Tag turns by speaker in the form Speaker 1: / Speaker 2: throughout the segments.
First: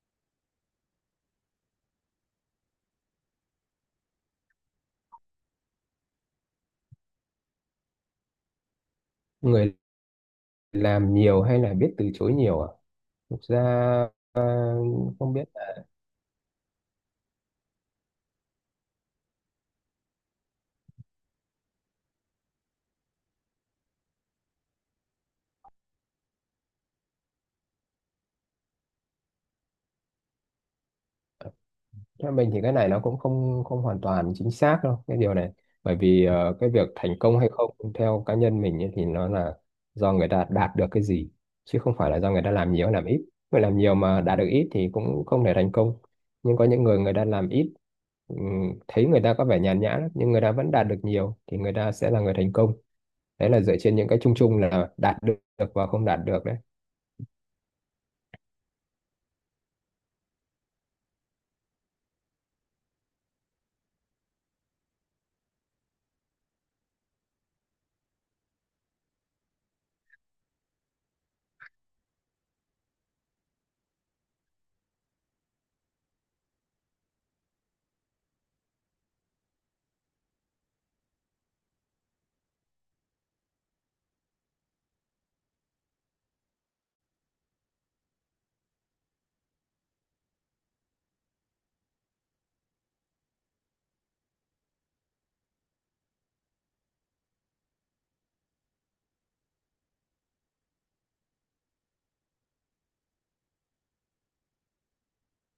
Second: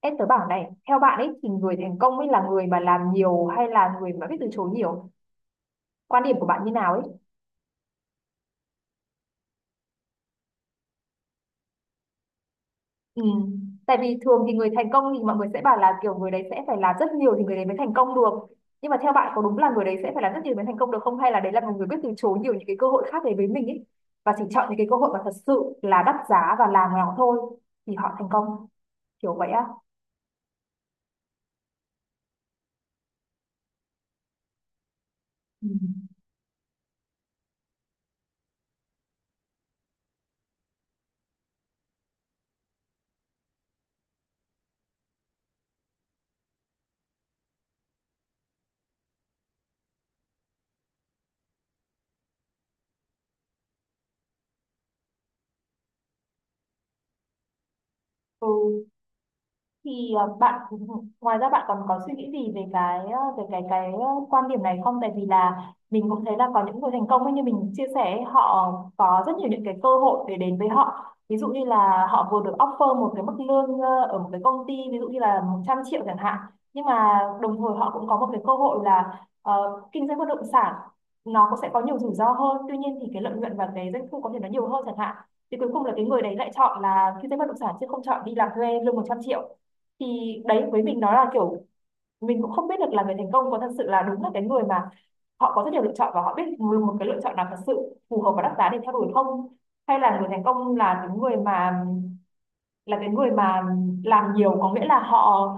Speaker 1: Em tớ bảo này, theo bạn ấy thì người thành công ấy là người mà làm nhiều hay là người mà biết từ chối nhiều? Quan điểm của bạn như nào ấy?
Speaker 2: Người làm nhiều hay là biết từ chối nhiều à?
Speaker 1: Ừ.
Speaker 2: Thực ra
Speaker 1: Tại vì
Speaker 2: à,
Speaker 1: thường thì người thành công thì
Speaker 2: không
Speaker 1: mọi
Speaker 2: biết.
Speaker 1: người sẽ bảo là kiểu người đấy sẽ phải làm rất nhiều thì người đấy mới thành công được. Nhưng mà theo bạn có đúng là người đấy sẽ phải làm rất nhiều mới thành công được không? Hay là đấy là một người biết từ chối nhiều những cái cơ hội khác đến với mình ấy? Và chỉ chọn những cái cơ hội mà thật sự là đắt giá và làm nó thôi thì họ thành công. Kiểu vậy á.
Speaker 2: Theo mình thì cái này nó cũng không không hoàn toàn chính xác đâu cái điều này.
Speaker 1: Ừ.
Speaker 2: Bởi vì cái việc thành công hay không theo cá nhân mình ấy, thì nó là do người ta đạt được cái gì, chứ không phải là do người ta làm nhiều hay làm ít. Người làm nhiều mà đạt được ít thì cũng không thể thành công, nhưng có những người người ta làm ít, thấy người ta có vẻ nhàn nhã lắm, nhưng người ta vẫn đạt được nhiều thì người ta sẽ là người thành công. Đấy là dựa trên những cái chung chung là đạt được và không đạt được đấy.
Speaker 1: Ừ. thì ờ, bạn ngoài ra bạn còn có suy nghĩ gì về cái ờ, quan điểm này không, tại vì là mình cũng thấy là có những người thành công ấy, như mình chia sẻ ấy, họ có rất nhiều những cái cơ hội để đến với họ, ví dụ như là họ vừa được offer một cái mức lương ở một cái công ty, ví dụ như là 100 triệu chẳng hạn, nhưng mà đồng thời họ cũng có một cái cơ hội là kinh doanh bất động sản. Nó cũng sẽ có nhiều rủi ro hơn, tuy nhiên thì cái lợi nhuận và cái doanh thu có thể nó nhiều hơn chẳng hạn, thì cuối cùng là cái người đấy lại chọn là kinh doanh bất động sản chứ không chọn đi làm thuê lương 100 triệu. Thì đấy, với mình nó là kiểu mình cũng không biết được là người thành công có thật sự là đúng là cái người mà họ có rất nhiều lựa chọn và họ biết một một cái lựa chọn nào thật sự phù hợp và đắt giá để theo đuổi không, hay là người thành công là cái người mà làm nhiều, có nghĩa là họ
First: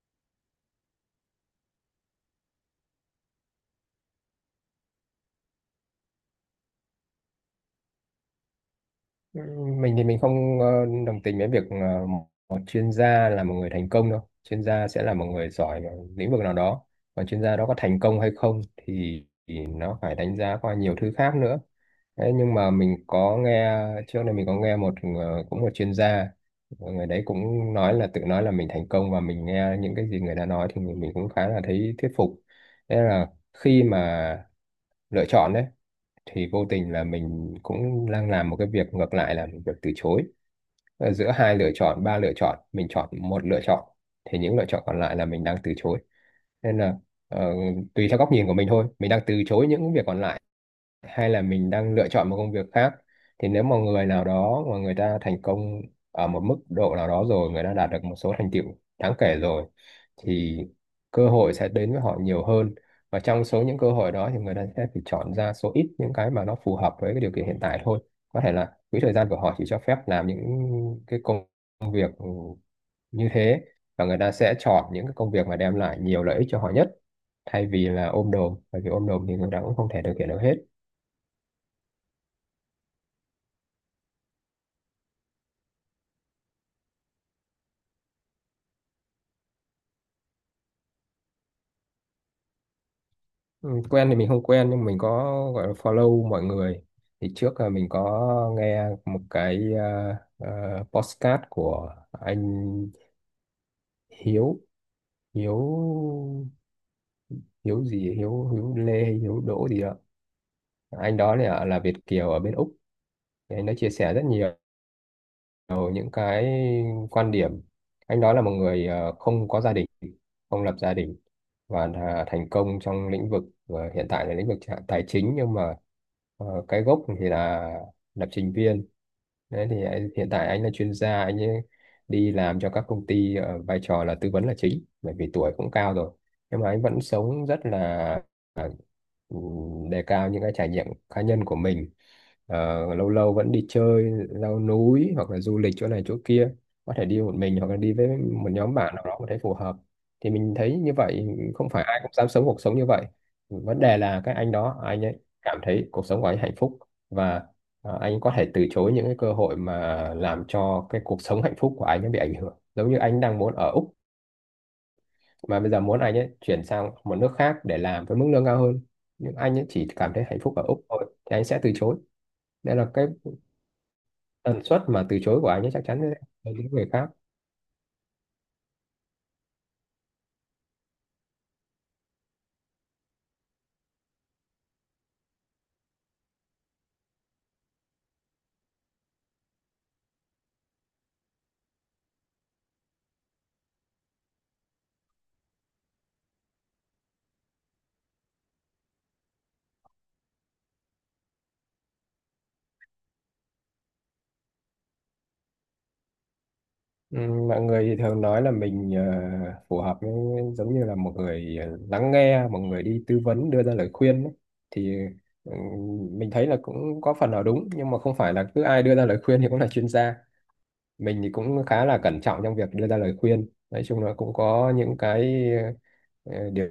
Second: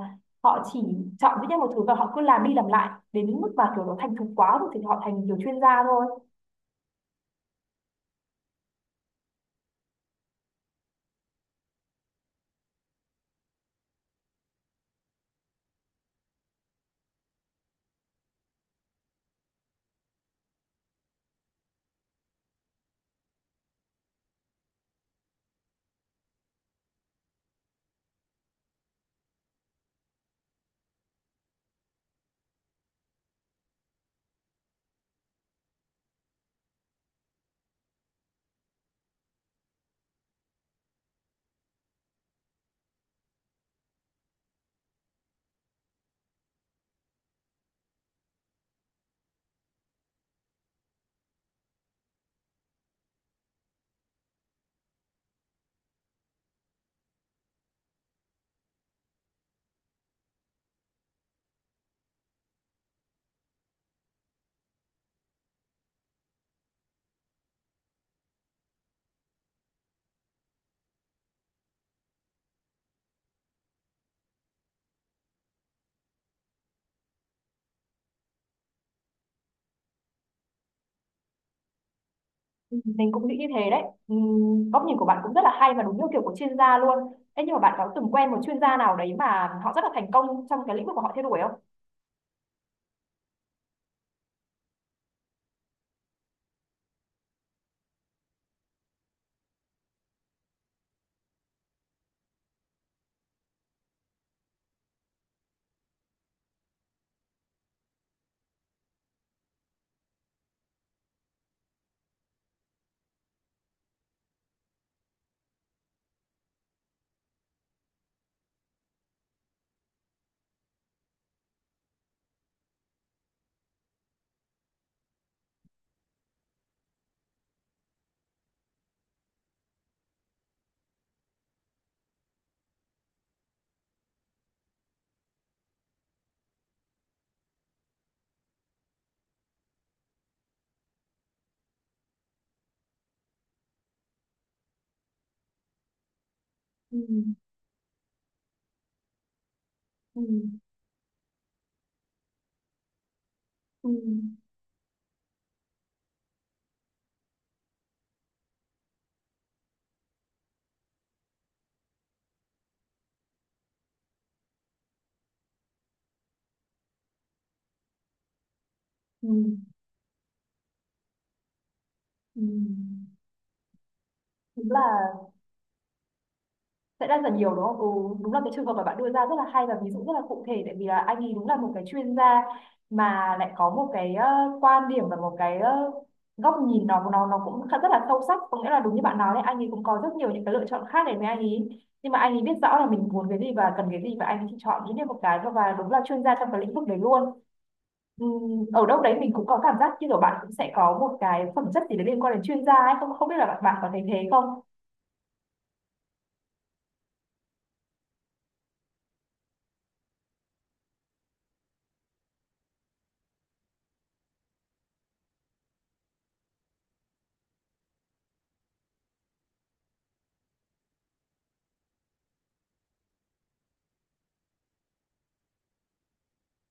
Speaker 1: họ chỉ chọn duy nhất một thứ và họ cứ làm đi làm lại đến mức mà kiểu nó thành thục quá rồi thì họ thành kiểu chuyên gia thôi.
Speaker 2: Ừ, mình thì mình không đồng tình với việc một một chuyên gia là một người thành công đâu. Chuyên gia sẽ là một người giỏi ở lĩnh vực nào đó, còn chuyên gia đó có thành công hay không thì nó phải đánh giá qua nhiều thứ khác nữa. Thế nhưng mà mình có nghe, trước đây mình có nghe một cũng một chuyên gia, người đấy cũng nói là tự nói là mình thành công, và mình nghe những cái gì người ta nói thì mình cũng khá là thấy thuyết phục. Thế là khi mà lựa chọn đấy, thì vô tình là mình cũng đang làm một cái việc ngược lại là việc từ chối. Ờ, giữa hai lựa chọn, ba lựa chọn mình chọn một lựa chọn, thì những lựa chọn còn lại là mình đang từ chối. Nên là ờ, tùy theo góc nhìn của mình thôi, mình đang từ chối những việc còn lại hay là mình đang lựa chọn một công việc khác. Thì nếu mà người nào đó mà người ta thành công ở một mức độ nào đó rồi, người ta đạt được một số thành tựu đáng kể rồi, thì cơ hội sẽ đến với họ nhiều hơn, và trong số những cơ hội đó thì người ta sẽ phải chọn ra số ít những cái mà nó phù hợp với cái điều kiện hiện tại thôi. Có thể là quỹ thời gian của họ chỉ cho phép làm những cái công việc như thế, và người ta sẽ chọn những cái công việc mà đem lại nhiều lợi ích cho họ nhất, thay vì là ôm đồm, bởi vì ôm đồm thì người ta cũng không thể thực hiện được hết.
Speaker 1: Ừ, mình cũng nghĩ như thế đấy. Góc nhìn của bạn cũng rất là hay và đúng như kiểu của chuyên gia luôn. Thế nhưng mà bạn có từng quen một chuyên gia nào đấy mà họ rất là thành công trong cái lĩnh vực của họ theo đuổi không?
Speaker 2: Ừ, quen thì mình không quen, nhưng mình có gọi là follow mọi người. Thì trước là mình có nghe một cái podcast của anh Hiếu. Hiếu Hiếu gì ấy? Hiếu Hiếu Lê hay Hiếu Đỗ gì đó. Anh đó là Việt kiều ở bên Úc. Thì anh đã chia sẻ rất nhiều những cái quan điểm. Anh đó là một người không có gia đình, không lập gia đình, và là thành công trong lĩnh vực hiện tại là lĩnh vực tài chính, nhưng mà cái gốc thì là lập trình viên. Đấy thì hiện tại anh là chuyên gia, anh ấy đi làm cho các công ty ở vai trò là tư vấn là chính, bởi vì tuổi cũng cao rồi. Nhưng mà anh vẫn sống rất là à, ừ, đề cao những cái trải nghiệm cá nhân của mình. Ờ, lâu lâu vẫn đi chơi, leo núi hoặc là du lịch chỗ này chỗ kia. Có
Speaker 1: Ừ,
Speaker 2: thể đi một mình hoặc là đi với một nhóm bạn nào đó mà thấy phù hợp.
Speaker 1: ừ,
Speaker 2: Thì mình thấy như vậy, không phải ai cũng dám sống cuộc sống như vậy. Vấn
Speaker 1: ừ,
Speaker 2: đề là cái anh đó, anh ấy cảm thấy cuộc sống của anh hạnh phúc, và anh có thể từ chối những cái cơ hội mà làm cho cái cuộc sống hạnh phúc của anh nó bị ảnh hưởng. Giống như anh đang muốn ở Úc mà bây giờ muốn anh ấy chuyển sang một nước khác để làm với mức lương cao hơn,
Speaker 1: ừ,
Speaker 2: nhưng anh ấy chỉ cảm thấy hạnh phúc ở Úc thôi thì anh sẽ từ chối.
Speaker 1: ừ.
Speaker 2: Nên là cái tần
Speaker 1: Đúng
Speaker 2: suất mà
Speaker 1: là
Speaker 2: từ chối của anh ấy chắc chắn sẽ hơn những người
Speaker 1: sẽ
Speaker 2: khác.
Speaker 1: rất là nhiều đúng không? Ừ, đúng là cái trường hợp mà bạn đưa ra rất là hay và ví dụ rất là cụ thể, tại vì là anh ấy đúng là một cái chuyên gia mà lại có một cái quan điểm và một cái góc nhìn nó cũng khá- rất là sâu sắc, có nghĩa là đúng như bạn nói đấy, anh ấy cũng có rất nhiều những cái lựa chọn khác, để với anh ấy nhưng mà anh ấy biết rõ là mình muốn cái gì và cần cái gì, và anh ấy chỉ chọn duy nhất một cái thôi và đúng là chuyên gia trong cái lĩnh vực đấy luôn. Ở đâu đấy mình cũng có cảm giác như kiểu bạn cũng sẽ có một cái phẩm chất gì đấy liên quan đến chuyên gia ấy không, không biết là bạn có thấy thế không.
Speaker 2: Ừ, mọi người thì thường nói là mình phù hợp với, giống như là một người lắng nghe, một người đi tư vấn đưa ra lời khuyên ấy. Thì ừ, mình thấy là cũng có phần nào đúng, nhưng mà không phải là cứ ai đưa ra lời khuyên thì cũng là chuyên gia. Mình thì cũng khá là cẩn trọng trong việc đưa ra lời khuyên. Nói chung là cũng có những cái điều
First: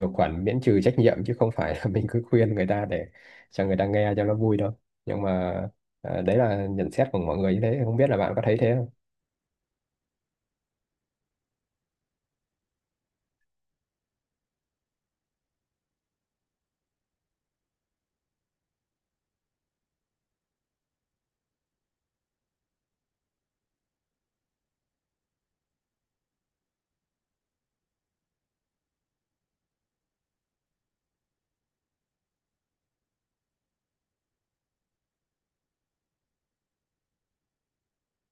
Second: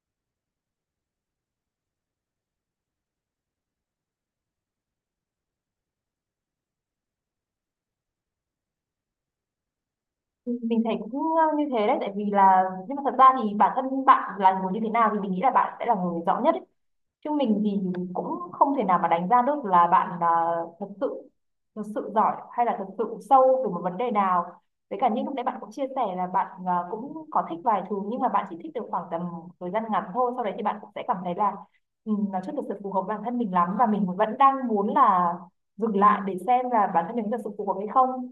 Speaker 2: điều khoản miễn trừ trách nhiệm, chứ không phải là mình cứ khuyên người ta để cho người ta nghe cho nó vui đâu. Nhưng mà đấy là nhận xét của mọi người như thế. Không biết là bạn có thấy thế.
Speaker 1: Mình thấy cũng như thế đấy, tại vì là nhưng mà thật ra thì bản thân bạn là người như thế nào thì mình nghĩ là bạn sẽ là người rõ nhất ấy, chứ mình thì cũng không thể nào mà đánh giá được là thật sự thật sự giỏi hay là thật sự sâu về một vấn đề nào. Với cả như lúc nãy bạn cũng chia sẻ là bạn cũng có thích vài thứ nhưng mà bạn chỉ thích được khoảng tầm thời gian ngắn thôi, sau đấy thì bạn cũng sẽ cảm thấy là ừ, nó chưa thực sự phù hợp bản thân mình lắm và mình vẫn đang muốn là dừng lại để xem là bản thân mình thật sự phù hợp hay không.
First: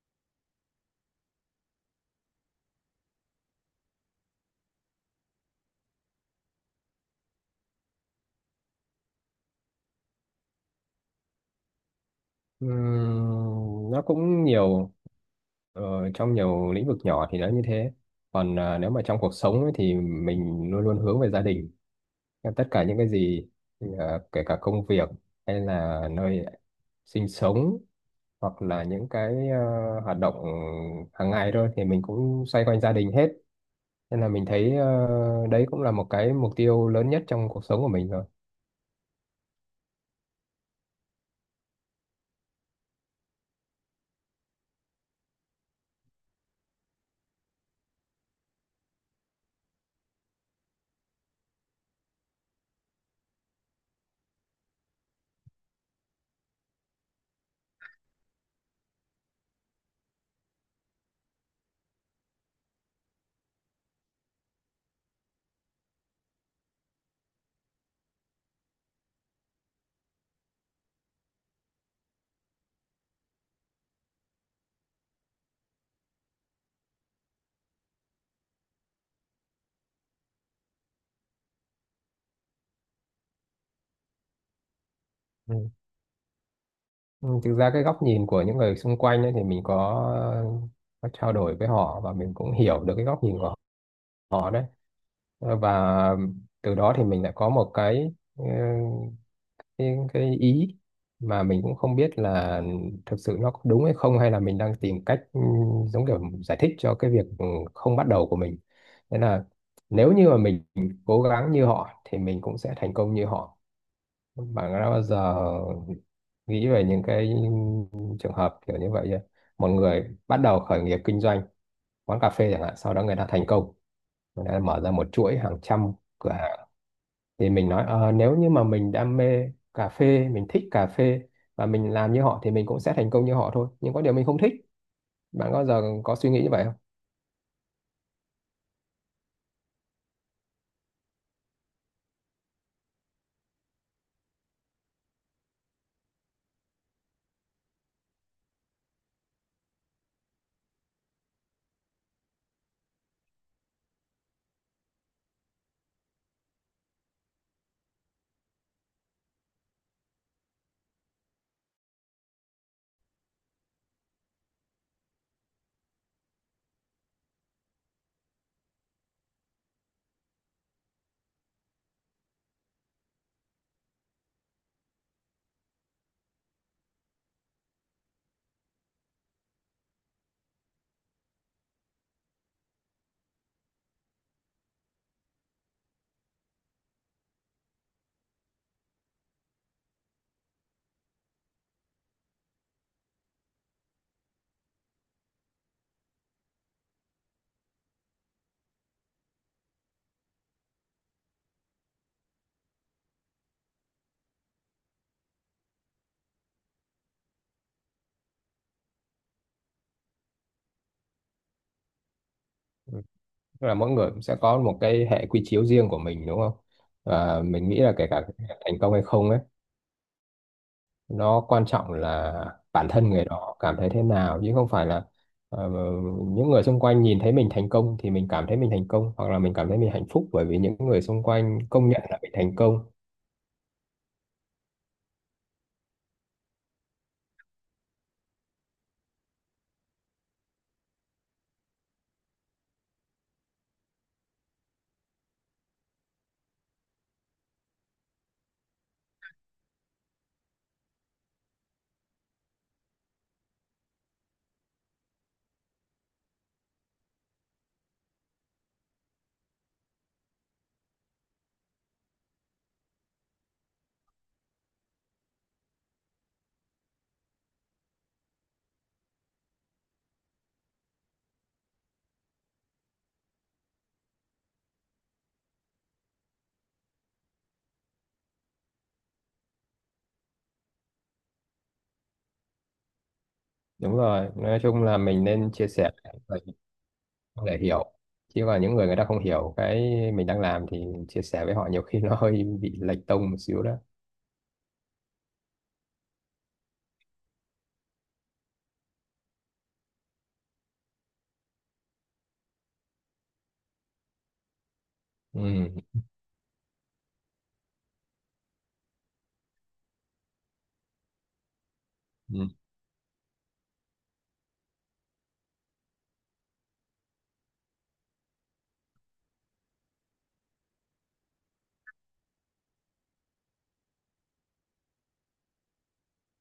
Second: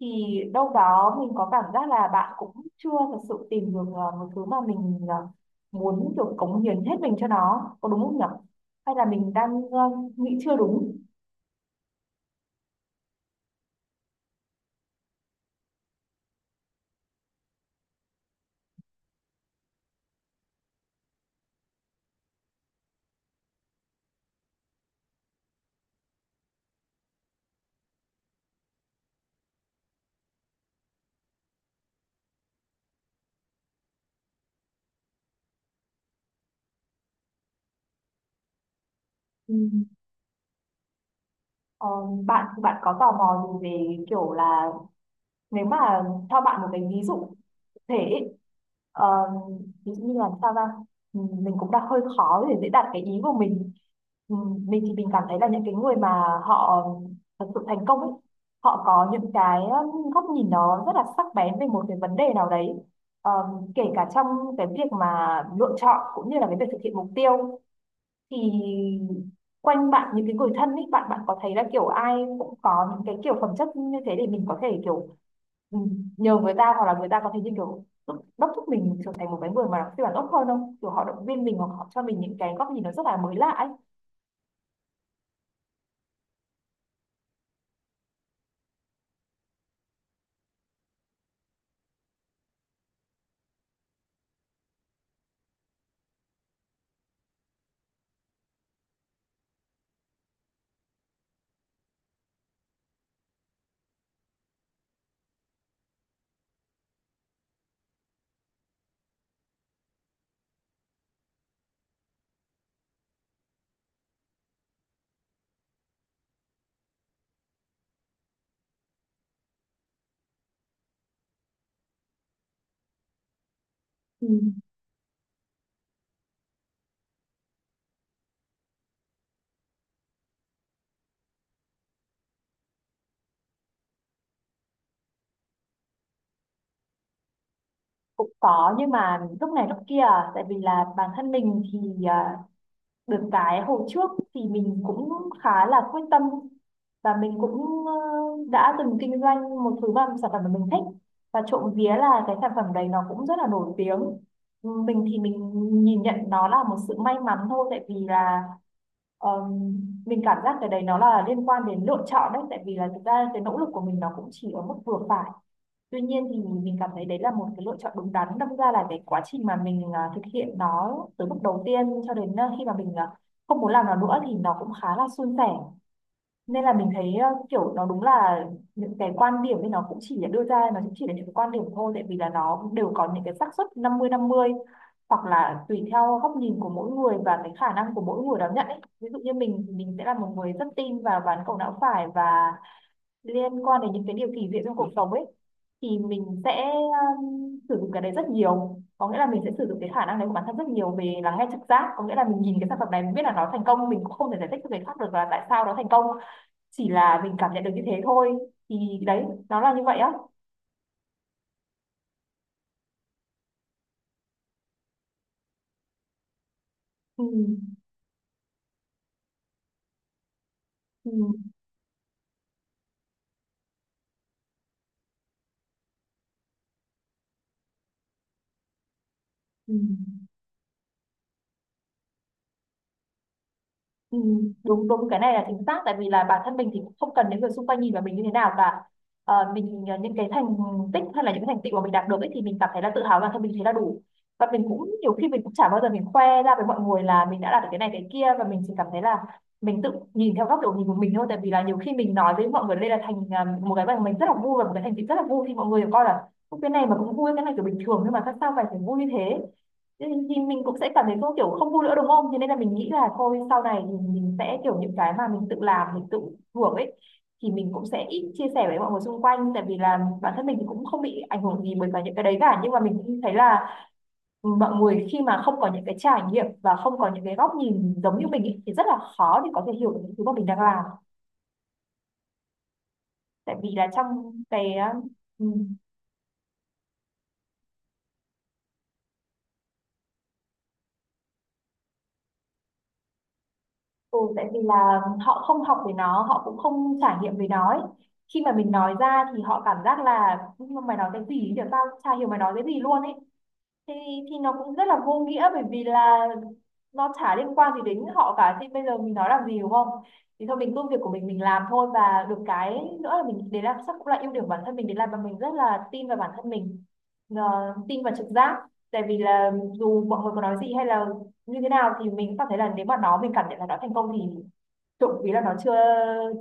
Speaker 1: Thì đâu đó mình có cảm giác là bạn cũng chưa thật sự tìm được một thứ mà mình muốn kiểu cống hiến hết mình cho nó, có đúng không nhỉ, hay là mình đang nghĩ chưa đúng.
Speaker 2: Ừm, nó cũng nhiều ờ, trong nhiều lĩnh vực nhỏ thì nó như thế, còn à, nếu mà trong cuộc sống ấy, thì mình luôn luôn hướng về gia đình. Em tất cả những cái gì, kể cả công việc hay là nơi sinh sống, hoặc là những cái hoạt động hàng ngày thôi, thì mình cũng xoay quanh gia đình hết. Nên là mình thấy đấy cũng là một cái mục tiêu lớn nhất trong cuộc sống của mình.
Speaker 1: Ừ. Ờ, bạn bạn có tò mò gì về kiểu là nếu mà cho bạn một cái ví dụ cụ thể ấy, ờ, ví dụ như là sao ra mình cũng đang hơi khó để dễ đạt cái ý của mình. Ừ, mình thì mình cảm thấy là những cái người mà họ thật sự thành công ấy, họ có những cái góc nhìn nó rất là sắc bén về một cái vấn đề nào đấy. Ờ, kể cả trong cái việc mà lựa chọn cũng như là cái việc thực hiện mục tiêu, thì quanh bạn những cái người thân ấy, bạn bạn có thấy là kiểu ai cũng có những cái kiểu phẩm chất như thế để mình có thể kiểu ừ, nhờ người ta, hoặc là người ta có thể như kiểu đốc đốc thúc mình trở thành một cái người mà phiên bản tốt hơn không, kiểu họ động viên mình hoặc họ cho mình những cái góc nhìn nó rất là mới lạ ấy.
Speaker 2: Rồi. Ừ, thực ra cái góc nhìn của những người xung quanh ấy, thì mình có trao đổi với họ, và mình cũng hiểu được cái góc nhìn của họ đấy. Ờ, và từ đó thì mình lại có một cái cái ý mà mình cũng không biết là thực sự nó có đúng hay không, hay là mình đang tìm cách giống kiểu giải thích cho cái việc không bắt đầu của mình. Nên là nếu như mà mình cố gắng như họ thì mình cũng sẽ thành công như họ. Và nó bao giờ nghĩ về những cái trường hợp kiểu như vậy nhá. Một người bắt đầu khởi nghiệp kinh doanh quán cà phê chẳng hạn, sau đó người ta thành công,
Speaker 1: Ừ.
Speaker 2: người ta mở ra một chuỗi hàng trăm cửa hàng, thì mình nói "Ờ, nếu như mà mình đam mê cà phê, mình thích cà phê và mình làm như họ thì mình cũng sẽ thành công như họ thôi, nhưng có điều mình không thích." Bạn có giờ có suy nghĩ như vậy không?
Speaker 1: Cũng có nhưng mà lúc này lúc kia, tại vì là bản thân mình thì được cái hồi trước thì mình cũng khá là quyết tâm và mình cũng đã từng kinh doanh một thứ mà sản phẩm mà mình thích, và trộm vía là cái sản phẩm đấy nó cũng rất là nổi tiếng. Ừ, mình thì mình nhìn nhận nó là một sự may mắn thôi, tại vì là ờm, mình cảm giác cái đấy nó là liên quan đến lựa chọn đấy, tại vì là thực ra cái nỗ lực của mình nó cũng chỉ ở mức vừa phải. Tuy nhiên thì mình cảm thấy đấy là một cái lựa chọn đúng đắn. Đâm ra là cái quá trình mà mình thực hiện nó từ bước đầu tiên cho đến khi mà mình không muốn làm nó nữa thì nó cũng khá là suôn sẻ. Nên là mình thấy kiểu nó đúng là những cái quan điểm thì nó cũng chỉ là đưa ra, nó cũng chỉ là những cái quan điểm thôi. Tại vì là nó cũng đều có những cái xác suất 50-50, hoặc là tùy theo góc nhìn của mỗi người và cái khả năng của mỗi người đón nhận ấy. Ví dụ như mình thì mình sẽ là một người rất tin vào ván cầu não phải và liên quan đến những cái điều kỳ diệu trong cuộc sống ấy, thì mình sẽ sử dụng cái đấy rất nhiều, có nghĩa là mình sẽ sử dụng cái khả năng đấy của bản thân rất nhiều về lắng nghe trực giác, có nghĩa là mình nhìn cái sản phẩm này mình biết là nó thành công, mình cũng không thể giải thích cho người khác được là tại sao nó thành công, chỉ là mình cảm nhận được như thế thôi. Thì đấy, nó là như vậy á.
Speaker 2: Tức là mỗi người cũng sẽ có một cái hệ quy chiếu riêng của mình đúng không?
Speaker 1: Ừ.
Speaker 2: Và mình nghĩ là kể cả thành công hay không ấy,
Speaker 1: Ừ.
Speaker 2: nó quan trọng là bản thân người đó cảm thấy thế nào, chứ không phải là ờ, những người xung quanh nhìn thấy mình thành công thì mình cảm thấy mình thành công, hoặc là mình cảm
Speaker 1: Ừ.
Speaker 2: thấy mình hạnh phúc bởi vì những người xung quanh công nhận là mình thành công.
Speaker 1: Ừ, đúng đúng, cái này là chính xác, tại vì là bản thân mình thì cũng không cần đến người xung quanh nhìn vào mình như thế nào cả. Những cái thành tích hay là những cái thành tựu mà mình đạt được ấy, thì mình cảm thấy là tự hào bản thân mình thấy là đủ. Và mình cũng nhiều khi mình cũng chả bao giờ mình khoe ra với mọi người là mình đã đạt được cái này cái kia, và mình chỉ cảm thấy là mình tự nhìn theo góc độ nhìn của mình thôi, tại vì là nhiều khi mình nói với mọi người đây là một cái mà mình rất là vui và một cái thành tựu rất là vui, thì mọi người coi là "Ôi, cái này mà cũng vui, cái này kiểu bình thường nhưng mà tại sao phải phải vui như thế". Thế thì mình cũng sẽ cảm thấy không kiểu không vui nữa đúng không? Thế nên là mình nghĩ là thôi sau này thì mình sẽ kiểu những cái mà mình tự làm mình tự hưởng ấy, thì mình cũng sẽ ít chia sẻ với mọi người xung quanh, tại vì là bản thân mình thì cũng không bị ảnh hưởng gì bởi cả những cái đấy cả, nhưng mà mình cũng thấy là mọi người khi mà không có những cái trải nghiệm và không có những cái góc nhìn giống như mình ấy, thì rất là khó để có thể hiểu được những thứ mà mình đang làm, tại vì là
Speaker 2: Đúng rồi,
Speaker 1: trong
Speaker 2: nói
Speaker 1: cái
Speaker 2: chung là mình
Speaker 1: ừ,
Speaker 2: nên chia sẻ để để hiểu, chứ còn những người người ta không hiểu cái mình đang làm thì chia sẻ với họ nhiều khi nó hơi bị lệch tông một xíu đó.
Speaker 1: ừ, tại vì là họ không học về nó, họ cũng không trải nghiệm về nó ấy. Khi mà mình nói ra thì họ cảm giác là "Nhưng mà mày nói cái gì được, tao chả hiểu mày nói cái gì luôn ấy". Thì nó cũng rất là vô nghĩa, bởi vì
Speaker 2: Ừ.
Speaker 1: là nó chả liên quan gì đến họ cả thì bây giờ mình nói làm gì đúng không. Thì thôi mình cứ việc của mình làm thôi, và được
Speaker 2: Ừ.
Speaker 1: cái nữa là mình để làm chắc cũng là ưu điểm của bản thân mình, để làm mà mình rất là tin vào bản thân mình. Ờ, tin vào trực giác, tại vì là dù mọi người có nói gì hay là như thế nào thì mình cũng cảm thấy là nếu mà nó mình cảm nhận là nó thành công thì trộm vía là nó chưa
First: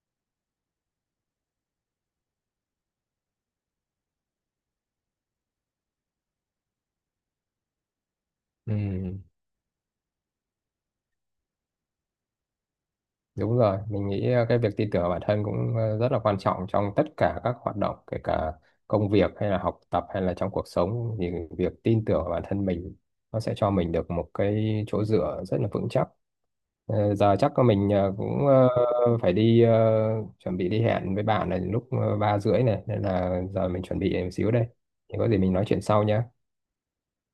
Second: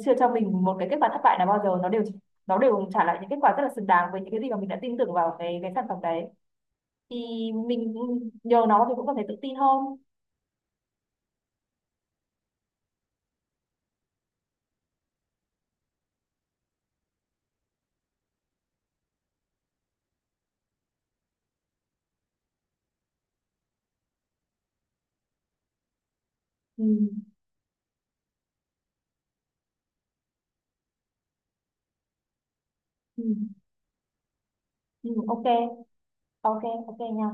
Speaker 1: chưa cho mình một cái kết quả thất bại nào bao giờ, nó đều trả lại những kết quả rất là xứng đáng với những cái gì mà mình đã tin tưởng vào cái sản phẩm đấy. Thì mình nhờ
Speaker 2: Ừ.
Speaker 1: nó thì cũng cảm thấy tự tin hơn.
Speaker 2: Đúng rồi, mình nghĩ cái việc tin tưởng vào bản thân cũng rất là quan trọng trong tất cả các hoạt động, kể cả công việc hay là học tập hay là trong cuộc sống, thì việc tin tưởng vào bản thân mình nó sẽ cho mình được một cái chỗ dựa rất là vững chắc.
Speaker 1: Ừ.
Speaker 2: Ờ, giờ chắc là mình phải đi chuẩn bị đi hẹn với bạn này lúc 3:30 này, nên
Speaker 1: Ừ.
Speaker 2: là giờ mình chuẩn bị một xíu đây.
Speaker 1: Ừ.
Speaker 2: Thì có gì
Speaker 1: Ok,
Speaker 2: mình nói chuyện sau nhé.
Speaker 1: ok, ok nha.